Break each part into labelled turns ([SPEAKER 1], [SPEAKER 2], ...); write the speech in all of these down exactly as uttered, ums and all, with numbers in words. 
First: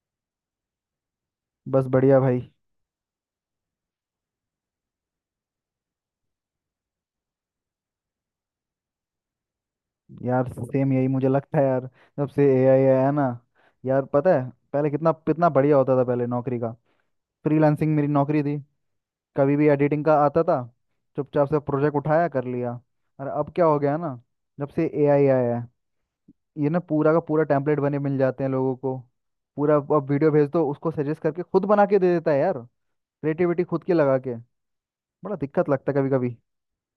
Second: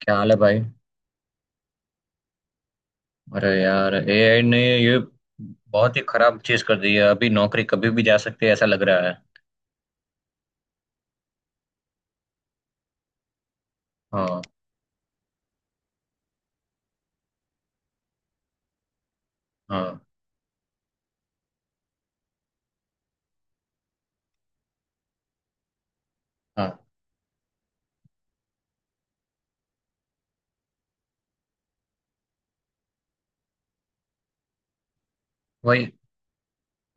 [SPEAKER 1] क्या हाल है भाई।
[SPEAKER 2] बस बढ़िया भाई।
[SPEAKER 1] अरे यार, ए आई ने ये बहुत ही खराब चीज कर दी है। अभी नौकरी कभी भी जा सकती है, ऐसा लग रहा है।
[SPEAKER 2] यार सेम यही मुझे लगता है यार। जब से एआई आया ना, यार पता
[SPEAKER 1] हाँ।
[SPEAKER 2] है पहले कितना कितना बढ़िया होता था पहले नौकरी का। फ्रीलांसिंग मेरी नौकरी थी। कभी भी
[SPEAKER 1] हाँ।
[SPEAKER 2] एडिटिंग का आता था, चुपचाप से प्रोजेक्ट उठाया कर लिया। और अब क्या हो गया ना, जब से एआई आया है ये ना
[SPEAKER 1] हाँ।
[SPEAKER 2] पूरा का पूरा टेम्पलेट बने मिल जाते हैं लोगों को। पूरा अब वीडियो भेज दो उसको, सजेस्ट करके खुद बना के दे देता है यार, क्रिएटिविटी खुद की लगा के। बड़ा दिक्कत लगता
[SPEAKER 1] वही।
[SPEAKER 2] है कभी कभी।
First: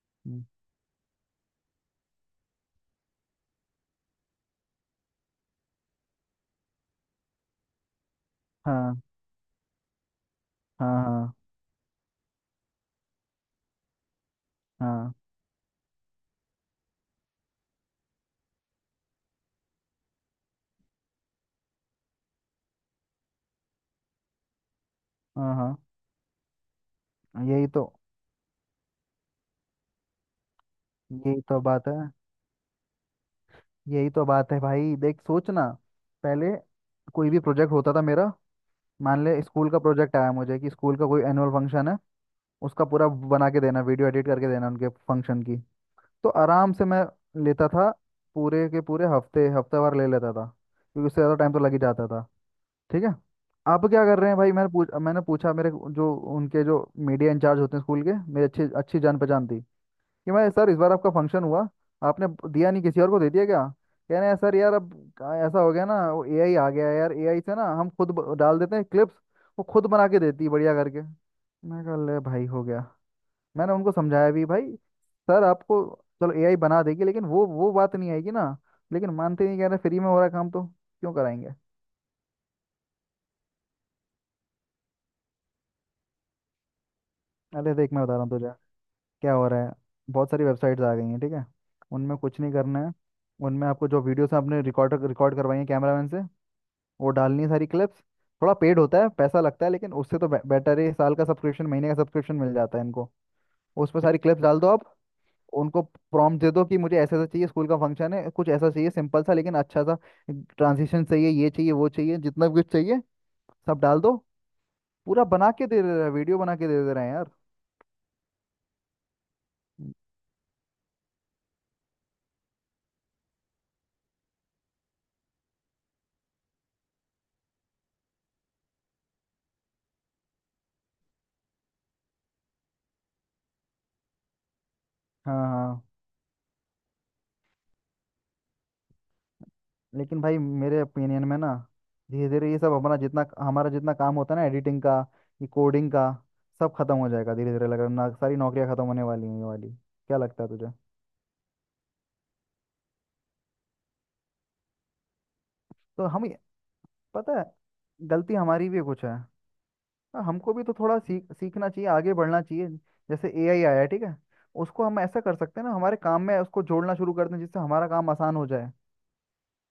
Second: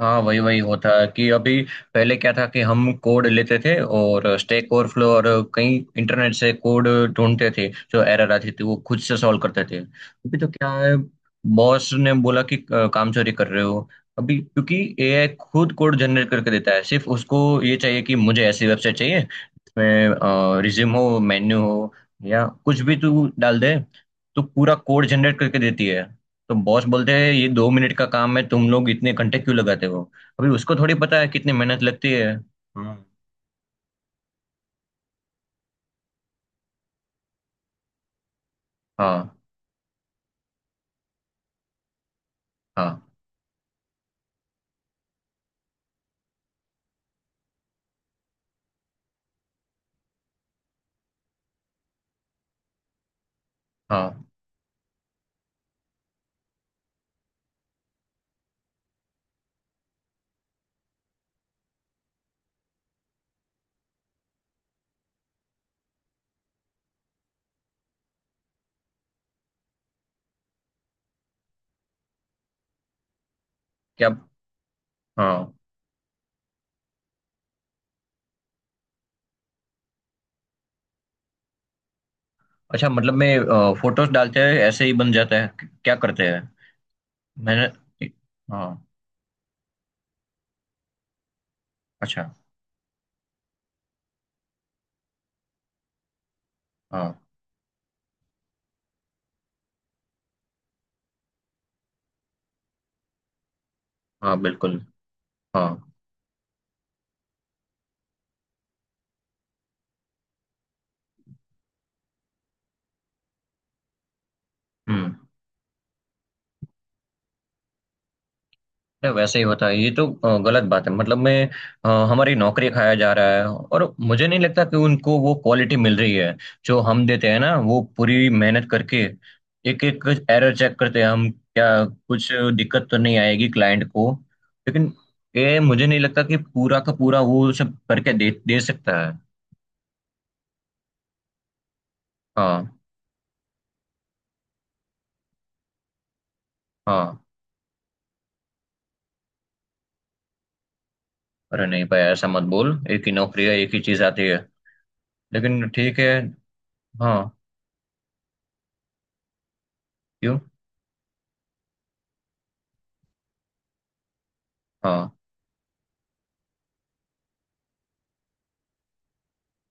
[SPEAKER 1] हाँ, वही वही होता है कि अभी पहले क्या था कि हम कोड लेते थे और स्टैक ओवरफ्लो और कहीं इंटरनेट से कोड ढूंढते थे, जो एरर आती थी वो खुद
[SPEAKER 2] हाँ।
[SPEAKER 1] से सॉल्व करते थे। अभी तो क्या है,
[SPEAKER 2] हाँ। हाँ।
[SPEAKER 1] बॉस ने बोला कि अ, काम चोरी कर रहे हो। अभी क्योंकि
[SPEAKER 2] हाँ।
[SPEAKER 1] ए आई खुद कोड जनरेट करके देता है, सिर्फ उसको ये चाहिए कि मुझे ऐसी वेबसाइट चाहिए जिसमें रिज्यूम हो, मेन्यू हो या कुछ भी तू डाल दे, तो पूरा कोड जनरेट करके
[SPEAKER 2] हाँ।
[SPEAKER 1] देती है। तो बॉस बोलते हैं,
[SPEAKER 2] हाँ।
[SPEAKER 1] ये
[SPEAKER 2] यही
[SPEAKER 1] दो
[SPEAKER 2] तो
[SPEAKER 1] मिनट का काम है, तुम लोग इतने घंटे क्यों लगाते हो। अभी उसको थोड़ी पता है
[SPEAKER 2] यही
[SPEAKER 1] कितनी
[SPEAKER 2] तो
[SPEAKER 1] मेहनत
[SPEAKER 2] बात है।
[SPEAKER 1] लगती है। हाँ।
[SPEAKER 2] यही तो बात है भाई, देख सोच ना। पहले कोई भी प्रोजेक्ट होता था मेरा। मान
[SPEAKER 1] हाँ।
[SPEAKER 2] ले स्कूल का प्रोजेक्ट आया मुझे कि स्कूल का कोई एनुअल फंक्शन है, उसका
[SPEAKER 1] हाँ।
[SPEAKER 2] पूरा बना के देना, वीडियो एडिट करके देना उनके फंक्शन की। तो आराम से मैं लेता था, पूरे के पूरे हफ्ते हफ्ते भर ले लेता था, क्योंकि उससे ज़्यादा टाइम तो लग ही जाता था। ठीक है। आप क्या कर
[SPEAKER 1] हाँ।
[SPEAKER 2] रहे हैं भाई, मैंने पूछ मैंने पूछा मेरे जो उनके जो मीडिया इंचार्ज होते हैं स्कूल के, मेरे अच्छी अच्छी जान पहचान थी। कि मैं, सर इस बार आपका फंक्शन हुआ, आपने दिया नहीं, किसी और को दे दिया क्या। कह रहे हैं सर यार अब का- ऐसा हो गया ना, वो एआई आ गया है यार, एआई से ना हम खुद ब- डाल देते हैं क्लिप्स, वो खुद बना के देती है बढ़िया करके। मैं कहा ले भाई हो गया। मैंने उनको
[SPEAKER 1] क्या।
[SPEAKER 2] समझाया भी भाई, सर
[SPEAKER 1] हाँ।
[SPEAKER 2] आपको, चलो एआई बना देगी लेकिन वो वो बात नहीं आएगी ना। लेकिन मानते नहीं, कह रहे फ्री में हो रहा है काम तो क्यों कराएंगे।
[SPEAKER 1] अच्छा, मतलब मैं अ, फोटोज डालते हैं ऐसे ही बन जाता है, क- क्या करते हैं। मैंने।
[SPEAKER 2] अरे देख मैं बता रहा हूँ तुझे,
[SPEAKER 1] हाँ।
[SPEAKER 2] क्या हो रहा है। बहुत सारी वेबसाइट्स आ गई हैं ठीक है। उनमें
[SPEAKER 1] अच्छा।
[SPEAKER 2] कुछ नहीं करना है। उनमें आपको जो वीडियोस आपने रिकॉर्ड रिकॉर्ड करवाई है कैमरामैन से, वो
[SPEAKER 1] हाँ।
[SPEAKER 2] डालनी है सारी क्लिप्स। थोड़ा पेड होता है, पैसा लगता है, लेकिन उससे तो बे, बेटर है। साल का सब्सक्रिप्शन, महीने का सब्सक्रिप्शन मिल जाता है इनको। उस पर सारी
[SPEAKER 1] हाँ।
[SPEAKER 2] क्लिप्स डाल दो
[SPEAKER 1] बिल्कुल।
[SPEAKER 2] आप,
[SPEAKER 1] हाँ।
[SPEAKER 2] उनको प्रॉम्प्ट दे दो कि मुझे ऐसा ऐसा चाहिए, स्कूल का फंक्शन है, कुछ ऐसा चाहिए सिंपल सा लेकिन अच्छा सा, ट्रांजिशन चाहिए, ये चाहिए, वो चाहिए, जितना भी कुछ चाहिए सब डाल दो।
[SPEAKER 1] हम्म।
[SPEAKER 2] पूरा बना के दे दे रहा है, वीडियो बना के दे दे रहे हैं यार।
[SPEAKER 1] या वैसे ही होता है ये तो। अ, गलत बात है, मतलब मैं अ, हमारी नौकरी खाया जा रहा है, और मुझे नहीं लगता कि उनको वो क्वालिटी मिल रही है जो हम देते हैं ना वो पूरी मेहनत करके। एक एक एरर चेक करते हैं हम, क्या कुछ दिक्कत तो नहीं आएगी क्लाइंट को, लेकिन
[SPEAKER 2] हाँ।
[SPEAKER 1] ये मुझे
[SPEAKER 2] हाँ।
[SPEAKER 1] नहीं लगता कि पूरा का पूरा वो सब करके दे दे सकता है।
[SPEAKER 2] लेकिन भाई मेरे ओपिनियन में ना, धीरे धीरे ये
[SPEAKER 1] हाँ।
[SPEAKER 2] सब अपना, जितना हमारा जितना काम होता है ना एडिटिंग का, ये कोडिंग का, सब खत्म हो
[SPEAKER 1] हाँ।
[SPEAKER 2] जाएगा धीरे धीरे। लग रहा है ना सारी नौकरियां खत्म होने वाली हैं ये वाली, क्या लगता है तुझे।
[SPEAKER 1] अरे नहीं भाई, ऐसा मत बोल। एक ही नौकरी है, एक ही चीज आती है, लेकिन ठीक
[SPEAKER 2] तो
[SPEAKER 1] है।
[SPEAKER 2] हम ये-।
[SPEAKER 1] हाँ।
[SPEAKER 2] पता है, गलती हमारी भी कुछ है। हाँ,
[SPEAKER 1] क्यों।
[SPEAKER 2] हमको भी तो थोड़ा सीख सीखना चाहिए, आगे बढ़ना चाहिए। जैसे एआई आया है ठीक है, उसको हम
[SPEAKER 1] हाँ।
[SPEAKER 2] ऐसा कर सकते हैं ना, हमारे काम में उसको जोड़ना शुरू कर दें जिससे हमारा काम आसान हो जाए,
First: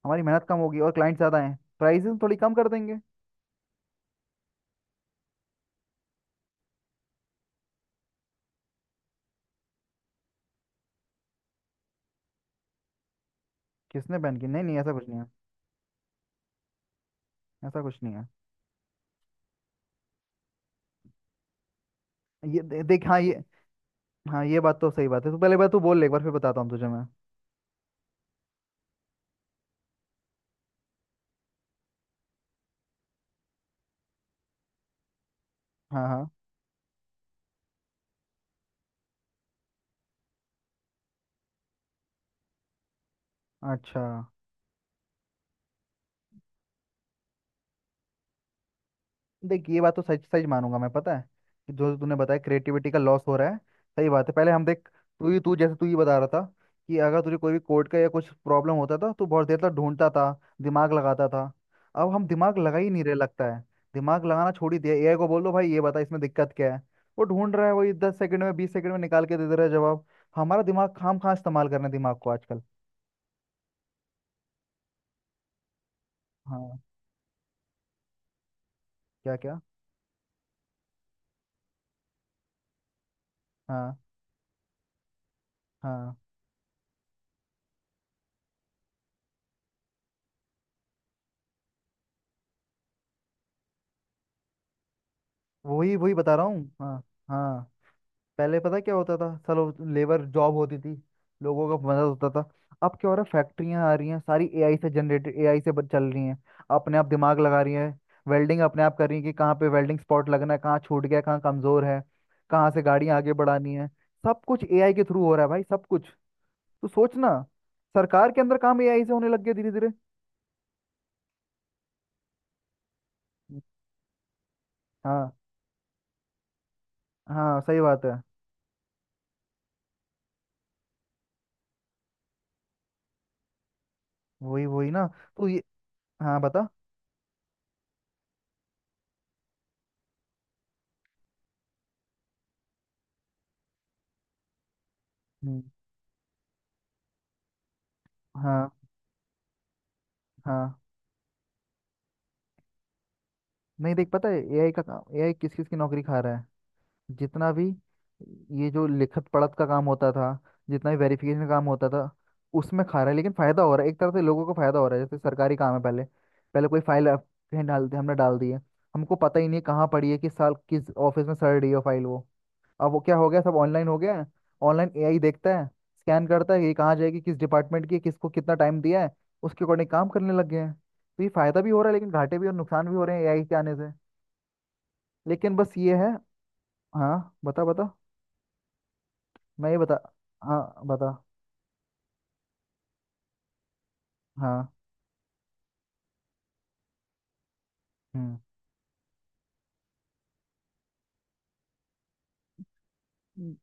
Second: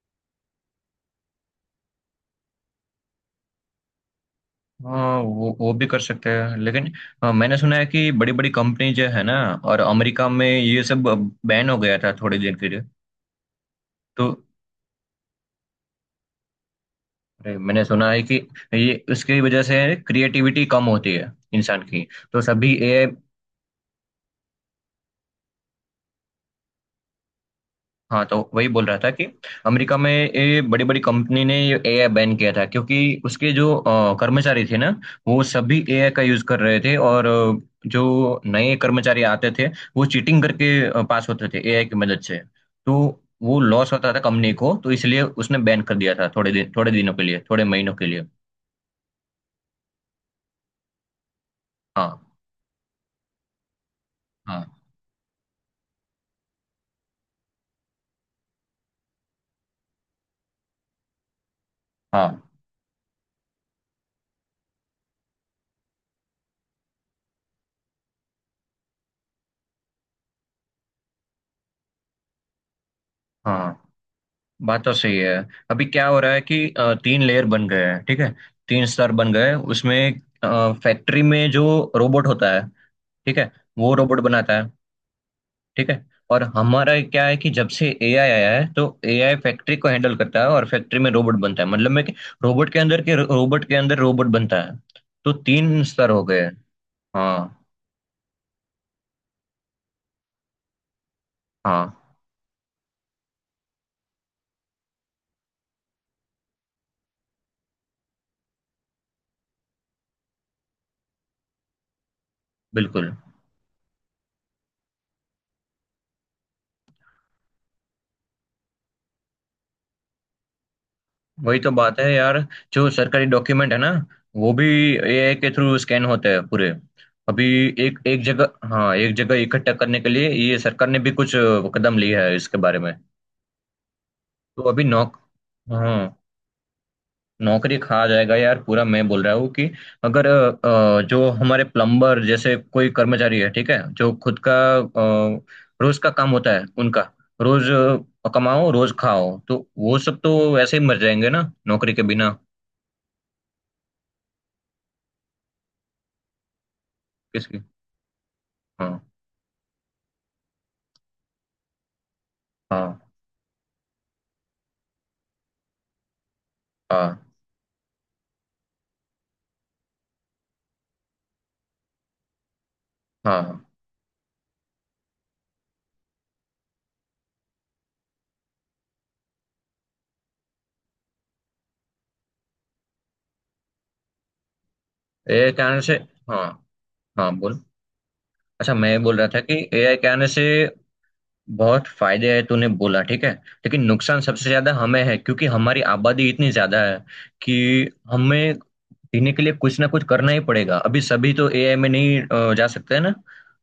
[SPEAKER 2] हमारी मेहनत कम होगी और क्लाइंट ज्यादा हैं, प्राइसेस थोड़ी कम कर देंगे।
[SPEAKER 1] हाँ, वो वो भी कर सकते हैं, लेकिन हाँ, मैंने सुना है कि बड़ी बड़ी कंपनी जो है ना और अमेरिका में ये सब बैन हो गया था थोड़ी देर के लिए।
[SPEAKER 2] किसने
[SPEAKER 1] तो
[SPEAKER 2] बैन की, नहीं नहीं, ऐसा कुछ नहीं है।
[SPEAKER 1] अरे,
[SPEAKER 2] ऐसा
[SPEAKER 1] मैंने
[SPEAKER 2] कुछ
[SPEAKER 1] सुना
[SPEAKER 2] नहीं
[SPEAKER 1] है
[SPEAKER 2] है।
[SPEAKER 1] कि ये उसकी वजह से क्रिएटिविटी कम होती है इंसान की। तो
[SPEAKER 2] ये
[SPEAKER 1] सभी
[SPEAKER 2] दे, देख
[SPEAKER 1] ए आई।
[SPEAKER 2] हाँ ये, हाँ ये बात तो सही बात है। तो पहले बात तू बोल ले एक बार, फिर बताता हूँ तुझे मैं।
[SPEAKER 1] हाँ, तो वही बोल रहा था कि अमेरिका में ये बड़ी बड़ी कंपनी ने ये ए आई बैन किया था, क्योंकि उसके जो अ, कर्मचारी थे ना वो सभी
[SPEAKER 2] हाँ।
[SPEAKER 1] ए आई का
[SPEAKER 2] हाँ।
[SPEAKER 1] यूज कर रहे थे। और अ, जो नए कर्मचारी आते थे, वो चीटिंग करके अ, पास होते थे ए आई की मदद से। तो वो लॉस
[SPEAKER 2] अच्छा।
[SPEAKER 1] होता था कंपनी को, तो इसलिए उसने बैन कर दिया था थोड़े दिन, थोड़े दिनों के लिए, थोड़े महीनों के लिए।
[SPEAKER 2] देख ये बात तो सच सच मानूंगा मैं, पता है, कि जो तूने
[SPEAKER 1] हाँ।
[SPEAKER 2] बताया क्रिएटिविटी का लॉस हो रहा है, सही बात है। पहले हम
[SPEAKER 1] हाँ।
[SPEAKER 2] देख, तू ही तू जैसे तू ही बता रहा था कि अगर तुझे कोई भी कोड का या कुछ प्रॉब्लम होता था तो बहुत देर तक ढूंढता था, दिमाग लगाता था। अब हम
[SPEAKER 1] हाँ।
[SPEAKER 2] दिमाग लगा ही नहीं रहे लगता है, दिमाग लगाना छोड़ ही दिया। एआई को बोल दो भाई ये बता इसमें दिक्कत क्या है, वो ढूंढ रहा है, वही दस सेकंड में, बीस सेकंड में निकाल के दे दे रहा है जवाब। हमारा दिमाग, खाम खा इस्तेमाल कर रहे हैं दिमाग को आजकल।
[SPEAKER 1] हाँ, बात तो सही है। अभी क्या हो रहा है कि
[SPEAKER 2] हाँ।
[SPEAKER 1] अ, तीन लेयर बन गए हैं, ठीक है। तीन स्तर बन
[SPEAKER 2] क्या
[SPEAKER 1] गए हैं।
[SPEAKER 2] क्या।
[SPEAKER 1] उसमें फैक्ट्री में जो रोबोट होता है, ठीक है, वो
[SPEAKER 2] हाँ।
[SPEAKER 1] रोबोट बनाता है, ठीक है।
[SPEAKER 2] हाँ
[SPEAKER 1] और हमारा क्या है कि जब से ए आई आया है, तो ए आई फैक्ट्री को हैंडल करता है और फैक्ट्री में रोबोट बनता है, मतलब मैं कि रोबोट के अंदर के रोबोट के अंदर रोबोट बनता है। तो तीन
[SPEAKER 2] वही
[SPEAKER 1] स्तर
[SPEAKER 2] वही
[SPEAKER 1] हो
[SPEAKER 2] बता
[SPEAKER 1] गए
[SPEAKER 2] रहा
[SPEAKER 1] हैं।
[SPEAKER 2] हूँ हाँ।
[SPEAKER 1] हाँ।
[SPEAKER 2] हाँ। पहले पता क्या होता था, चलो, लेबर जॉब होती थी, लोगों का
[SPEAKER 1] हाँ।
[SPEAKER 2] मदद होता था। अब क्या हो रहा है, फैक्ट्रियाँ आ रही हैं सारी एआई से, जनरेटेड एआई से बन- चल रही हैं, अपने आप दिमाग लगा रही है, वेल्डिंग अपने आप कर रही है, कि कहाँ पे वेल्डिंग स्पॉट लगना है, कहाँ छूट गया, कहाँ कमजोर है, कहाँ से
[SPEAKER 1] बिल्कुल।
[SPEAKER 2] गाड़ियाँ आगे बढ़ानी है। सब कुछ एआई के थ्रू हो रहा है भाई, सब कुछ। तो सोच ना, सरकार के अंदर काम एआई से होने लग गया धीरे धीरे।
[SPEAKER 1] वही तो बात है यार, जो सरकारी डॉक्यूमेंट है ना वो भी
[SPEAKER 2] हाँ।
[SPEAKER 1] ए आई के थ्रू स्कैन होते हैं पूरे। अभी
[SPEAKER 2] हाँ सही
[SPEAKER 1] एक
[SPEAKER 2] बात है।
[SPEAKER 1] एक जगह, हाँ, एक जगह इकट्ठा करने के लिए ये सरकार ने भी कुछ अ, कदम लिया है इसके बारे में। तो
[SPEAKER 2] वही
[SPEAKER 1] अभी
[SPEAKER 2] वही ना।
[SPEAKER 1] नौक।
[SPEAKER 2] तो ये।
[SPEAKER 1] हाँ।
[SPEAKER 2] हाँ बता।
[SPEAKER 1] नौकरी खा जाएगा यार पूरा, मैं बोल रहा हूँ कि अगर अ, अ, जो हमारे प्लम्बर जैसे कोई कर्मचारी है, ठीक है, जो खुद का अ,
[SPEAKER 2] हम्म,
[SPEAKER 1] रोज का काम होता है उनका, रोज अ, कमाओ
[SPEAKER 2] हाँ।
[SPEAKER 1] रोज खाओ, तो वो सब तो ऐसे
[SPEAKER 2] हाँ।
[SPEAKER 1] ही मर जाएंगे ना नौकरी के बिना।
[SPEAKER 2] नहीं देख पता है एआई का काम, एआई किस किस की नौकरी खा रहा है, जितना
[SPEAKER 1] किसकी।
[SPEAKER 2] भी ये जो
[SPEAKER 1] हाँ।
[SPEAKER 2] लिखत पढ़त का काम होता था, जितना भी वेरिफिकेशन का काम होता था, उसमें खा
[SPEAKER 1] हाँ।
[SPEAKER 2] रहा है। लेकिन फायदा हो रहा है एक तरह से, लोगों को फायदा हो रहा है, जैसे सरकारी काम है। पहले पहले कोई फाइल
[SPEAKER 1] हाँ।
[SPEAKER 2] कहीं डालते, हमने डाल दी है, हमको पता ही नहीं कहाँ पड़ी है, किस साल किस ऑफिस में सड़ रही है फाइल वो। अब वो क्या हो
[SPEAKER 1] हाँ।
[SPEAKER 2] गया, सब
[SPEAKER 1] हाँ।
[SPEAKER 2] ऑनलाइन हो गया है। ऑनलाइन एआई देखता है, स्कैन करता है, ये कहाँ जाएगी, किस डिपार्टमेंट की है, किसको कितना टाइम दिया है, उसके अकॉर्डिंग काम करने लग गए हैं। तो ये फायदा भी हो रहा है लेकिन घाटे भी और नुकसान भी हो रहे हैं एआई के आने से।
[SPEAKER 1] एआई
[SPEAKER 2] लेकिन
[SPEAKER 1] के
[SPEAKER 2] बस
[SPEAKER 1] आने से।
[SPEAKER 2] ये है।
[SPEAKER 1] हाँ। हाँ,
[SPEAKER 2] हाँ
[SPEAKER 1] बोल।
[SPEAKER 2] बता बता।
[SPEAKER 1] अच्छा, मैं बोल रहा था कि
[SPEAKER 2] मैं ये
[SPEAKER 1] ए आई
[SPEAKER 2] बता,
[SPEAKER 1] के आने से
[SPEAKER 2] हाँ बता।
[SPEAKER 1] बहुत फायदे हैं, तूने बोला ठीक है, लेकिन नुकसान सबसे ज्यादा
[SPEAKER 2] हाँ।
[SPEAKER 1] हमें है क्योंकि हमारी आबादी इतनी ज्यादा है कि
[SPEAKER 2] हम्म।
[SPEAKER 1] हमें जीने के लिए कुछ ना कुछ करना ही पड़ेगा। अभी सभी तो एआई में नहीं अ, जा सकते हैं ना।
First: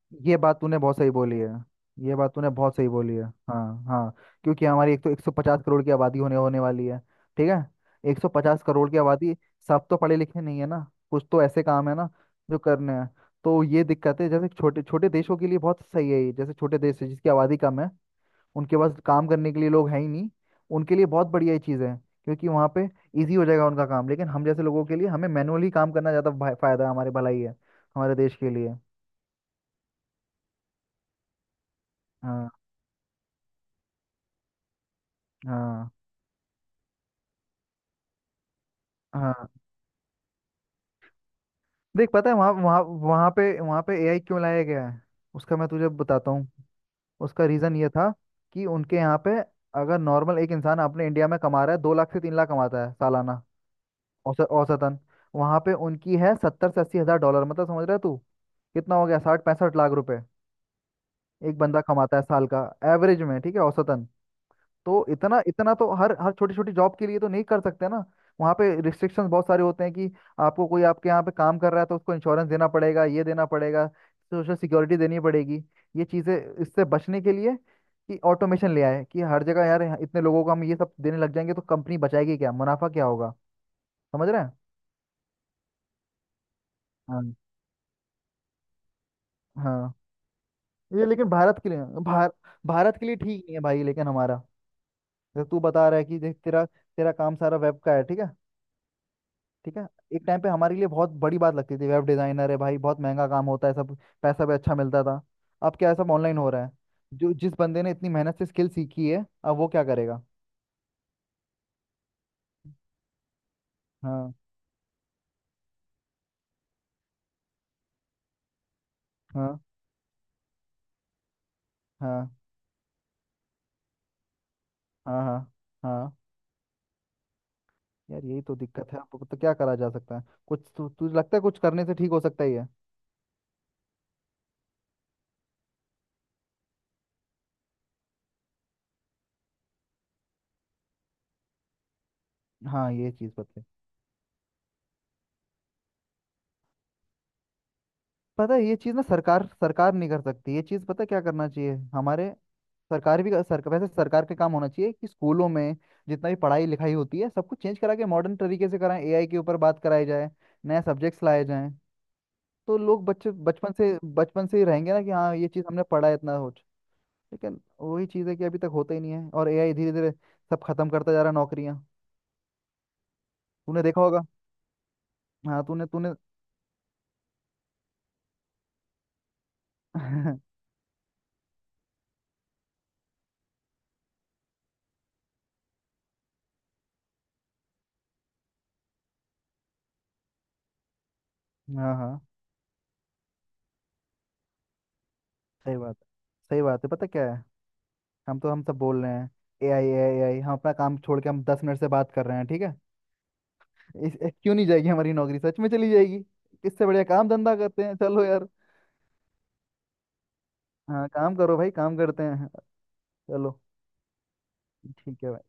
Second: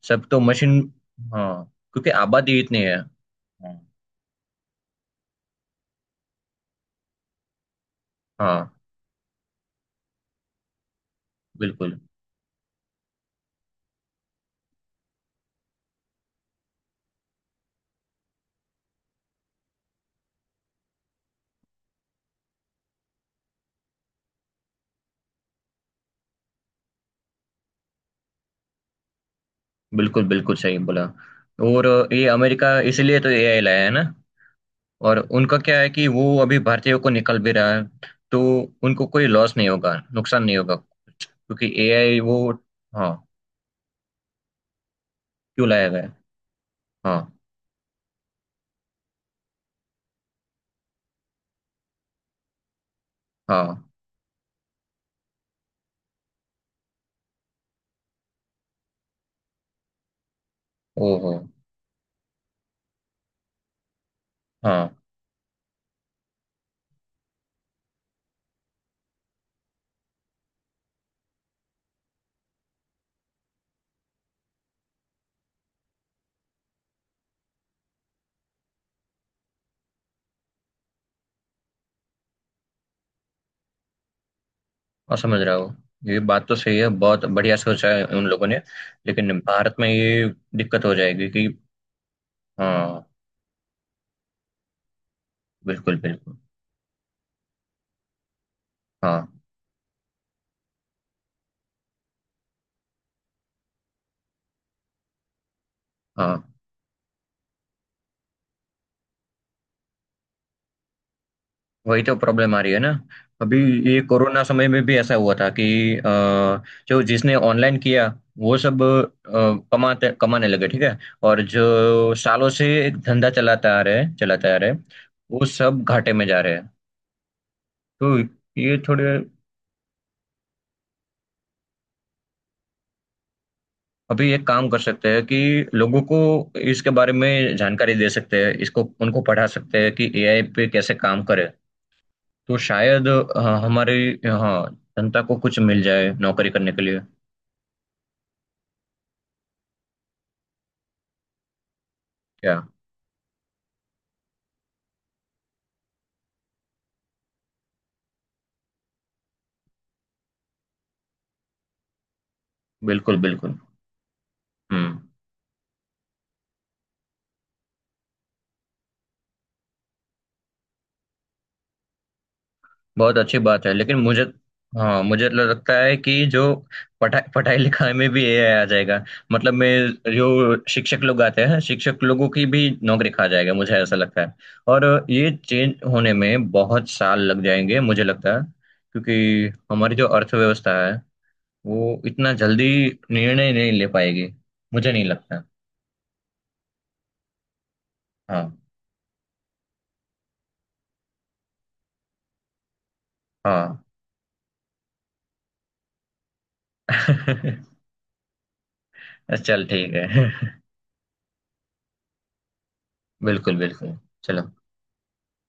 [SPEAKER 1] सब
[SPEAKER 2] ये
[SPEAKER 1] तो
[SPEAKER 2] बात तूने
[SPEAKER 1] मशीन।
[SPEAKER 2] बहुत सही बोली है।
[SPEAKER 1] हाँ, क्योंकि
[SPEAKER 2] ये बात तूने
[SPEAKER 1] आबादी
[SPEAKER 2] बहुत
[SPEAKER 1] इतनी
[SPEAKER 2] सही
[SPEAKER 1] है।
[SPEAKER 2] बोली है।
[SPEAKER 1] हाँ।
[SPEAKER 2] हाँ। हाँ। क्योंकि हमारी एक तो एक सौ पचास करोड़ की आबादी होने होने वाली है ठीक है, एक सौ पचास
[SPEAKER 1] हाँ।
[SPEAKER 2] करोड़ की आबादी। सब तो पढ़े लिखे नहीं है ना, कुछ तो ऐसे काम है
[SPEAKER 1] बिल्कुल,
[SPEAKER 2] ना जो करने हैं। तो ये दिक्कत है। जैसे छोटे छोटे देशों के लिए बहुत सही है ये, जैसे छोटे देश है जिसकी आबादी कम है, उनके पास काम करने के लिए लोग हैं ही नहीं, उनके लिए बहुत बढ़िया ये चीज़ है क्योंकि वहाँ पे इजी हो जाएगा उनका काम। लेकिन हम जैसे लोगों के लिए हमें मैनुअली काम करना ज़्यादा फायदा है, हमारे भलाई है, हमारे देश के लिए।
[SPEAKER 1] बिल्कुल, बिल्कुल सही बोला। और अ, ये
[SPEAKER 2] हाँ।
[SPEAKER 1] अमेरिका इसलिए तो एआई लाया है ना। और उनका क्या
[SPEAKER 2] हाँ।
[SPEAKER 1] है कि वो अभी भारतीयों को निकल भी रहा है, तो उनको कोई
[SPEAKER 2] हाँ।
[SPEAKER 1] लॉस नहीं होगा, नुकसान नहीं होगा, क्योंकि
[SPEAKER 2] देख
[SPEAKER 1] एआई
[SPEAKER 2] पता है,
[SPEAKER 1] वो।
[SPEAKER 2] वहाँ वहाँ
[SPEAKER 1] हाँ।
[SPEAKER 2] वहाँ पे वहाँ पे एआई क्यों लाया गया है, उसका
[SPEAKER 1] क्यों
[SPEAKER 2] मैं
[SPEAKER 1] लाया
[SPEAKER 2] तुझे
[SPEAKER 1] गया है?
[SPEAKER 2] बताता हूँ।
[SPEAKER 1] हाँ।
[SPEAKER 2] उसका रीज़न ये था कि उनके यहाँ पे, अगर नॉर्मल एक इंसान अपने इंडिया में कमा रहा है, दो लाख से तीन लाख कमाता है सालाना,
[SPEAKER 1] हाँ।
[SPEAKER 2] औसत औसतन, वहाँ पे उनकी है सत्तर से अस्सी हज़ार डॉलर। मतलब समझ रहा है तू, कितना हो गया, साठ पैंसठ लाख रुपए
[SPEAKER 1] ओहो।
[SPEAKER 2] एक बंदा कमाता है साल का, एवरेज में, ठीक है, औसतन।
[SPEAKER 1] हाँ,
[SPEAKER 2] तो इतना इतना तो हर हर छोटी छोटी जॉब के लिए तो नहीं कर सकते ना। वहाँ पे रिस्ट्रिक्शंस बहुत सारे होते हैं कि आपको, कोई आपके यहाँ पे काम कर रहा है तो उसको इंश्योरेंस देना पड़ेगा, ये देना पड़ेगा, सोशल सिक्योरिटी देनी पड़ेगी, ये चीज़ें। इससे बचने के लिए कि ऑटोमेशन ले आए कि हर जगह यार, यहाँ इतने लोगों को हम ये सब देने लग जाएंगे तो कंपनी बचाएगी क्या, मुनाफा क्या होगा, समझ रहे हैं।
[SPEAKER 1] और समझ रहा हूँ। ये बात तो सही है, बहुत
[SPEAKER 2] हाँ।
[SPEAKER 1] बढ़िया सोचा है उन लोगों ने। लेकिन भारत में
[SPEAKER 2] हाँ।
[SPEAKER 1] ये दिक्कत हो
[SPEAKER 2] ये लेकिन
[SPEAKER 1] जाएगी कि।
[SPEAKER 2] भारत के लिए, भार, भारत
[SPEAKER 1] हाँ।
[SPEAKER 2] के लिए ठीक नहीं है भाई। लेकिन हमारा, जैसे तू बता
[SPEAKER 1] बिल्कुल
[SPEAKER 2] रहा है कि देख,
[SPEAKER 1] बिल्कुल।
[SPEAKER 2] तेरा तेरा काम सारा वेब का है ठीक है,
[SPEAKER 1] हाँ।
[SPEAKER 2] ठीक है। एक टाइम पे हमारे लिए बहुत बड़ी बात लगती थी वेब डिजाइनर है भाई, बहुत महंगा काम होता है सब, पैसा भी अच्छा मिलता था। अब क्या है, सब ऑनलाइन हो
[SPEAKER 1] हाँ।
[SPEAKER 2] रहा है। जो जिस बंदे ने इतनी मेहनत से स्किल सीखी है, अब वो क्या करेगा।
[SPEAKER 1] वही तो प्रॉब्लम आ रही है ना अभी। ये
[SPEAKER 2] हाँ।
[SPEAKER 1] कोरोना समय में भी ऐसा हुआ था कि अ, जो जिसने ऑनलाइन किया, वो सब
[SPEAKER 2] हाँ।
[SPEAKER 1] अ, कमाते कमाने लगे, ठीक है। और जो
[SPEAKER 2] हाँ।
[SPEAKER 1] सालों से एक धंधा चलाता आ रहे हैं, चलाता आ रहे हैं,
[SPEAKER 2] हाँ। हाँ।
[SPEAKER 1] वो सब
[SPEAKER 2] हाँ।
[SPEAKER 1] घाटे में जा रहे हैं। तो
[SPEAKER 2] यार यही तो
[SPEAKER 1] ये
[SPEAKER 2] दिक्कत है,
[SPEAKER 1] थोड़े।
[SPEAKER 2] अब तो क्या करा जा सकता है। कुछ तु, तुझे लगता है कुछ करने से ठीक हो सकता ही है।
[SPEAKER 1] अभी एक काम कर सकते हैं कि लोगों को इसके बारे में जानकारी दे सकते हैं, इसको उनको पढ़ा सकते हैं कि एआई पे कैसे काम करे। तो
[SPEAKER 2] हाँ
[SPEAKER 1] शायद
[SPEAKER 2] ये चीज़
[SPEAKER 1] अ,
[SPEAKER 2] बता।
[SPEAKER 1] हमारी, हाँ, जनता को कुछ मिल जाए नौकरी करने के लिए।
[SPEAKER 2] पता है, ये चीज़ ना, सरकार सरकार नहीं कर सकती ये चीज़, पता है क्या करना चाहिए हमारे,
[SPEAKER 1] क्या।
[SPEAKER 2] सरकार भी सरकार वैसे सरकार का काम होना चाहिए कि स्कूलों में जितना भी पढ़ाई लिखाई होती है सब कुछ चेंज करा के मॉडर्न तरीके से कराएं, एआई के ऊपर बात कराई जाए, नए सब्जेक्ट्स लाए जाएं। तो लोग
[SPEAKER 1] बिल्कुल
[SPEAKER 2] बच्चे
[SPEAKER 1] बिल्कुल।
[SPEAKER 2] बचपन से बचपन से ही रहेंगे
[SPEAKER 1] हम्म।
[SPEAKER 2] ना कि हाँ ये चीज़ हमने पढ़ा है इतना कुछ। लेकिन वही चीज़ है कि अभी तक होता ही नहीं है और एआई धीरे धीरे सब खत्म करता जा रहा है नौकरियां।
[SPEAKER 1] बहुत अच्छी बात है,
[SPEAKER 2] तूने
[SPEAKER 1] लेकिन
[SPEAKER 2] देखा होगा।
[SPEAKER 1] मुझे। हाँ, मुझे
[SPEAKER 2] हाँ
[SPEAKER 1] लगता
[SPEAKER 2] तूने
[SPEAKER 1] है
[SPEAKER 2] तूने।
[SPEAKER 1] कि जो पढ़ाई पढ़ाई लिखाई में भी ए आई आ जाएगा। मतलब मैं,
[SPEAKER 2] हाँ।
[SPEAKER 1] जो शिक्षक लोग आते हैं शिक्षक लोगों की भी नौकरी खा जाएगा, मुझे ऐसा लगता है। और ये चेंज होने में बहुत साल लग जाएंगे मुझे लगता है, क्योंकि हमारी जो अर्थव्यवस्था है वो
[SPEAKER 2] हाँ
[SPEAKER 1] इतना जल्दी निर्णय नहीं ले पाएगी, मुझे नहीं लगता।
[SPEAKER 2] सही बात है, सही बात है, पता क्या है, हम तो
[SPEAKER 1] हाँ।
[SPEAKER 2] हम सब बोल रहे हैं ए आई ए आई। हम अपना काम छोड़ के हम दस मिनट से बात कर रहे हैं ठीक है।
[SPEAKER 1] हाँ।
[SPEAKER 2] इस, इस क्यों नहीं जाएगी हमारी नौकरी, सच में चली जाएगी। इससे बढ़िया काम धंधा करते हैं चलो यार।
[SPEAKER 1] चल, ठीक है।
[SPEAKER 2] हाँ काम करो भाई काम करते हैं।
[SPEAKER 1] बिल्कुल
[SPEAKER 2] चलो
[SPEAKER 1] बिल्कुल। चलो।
[SPEAKER 2] ठीक है भाई।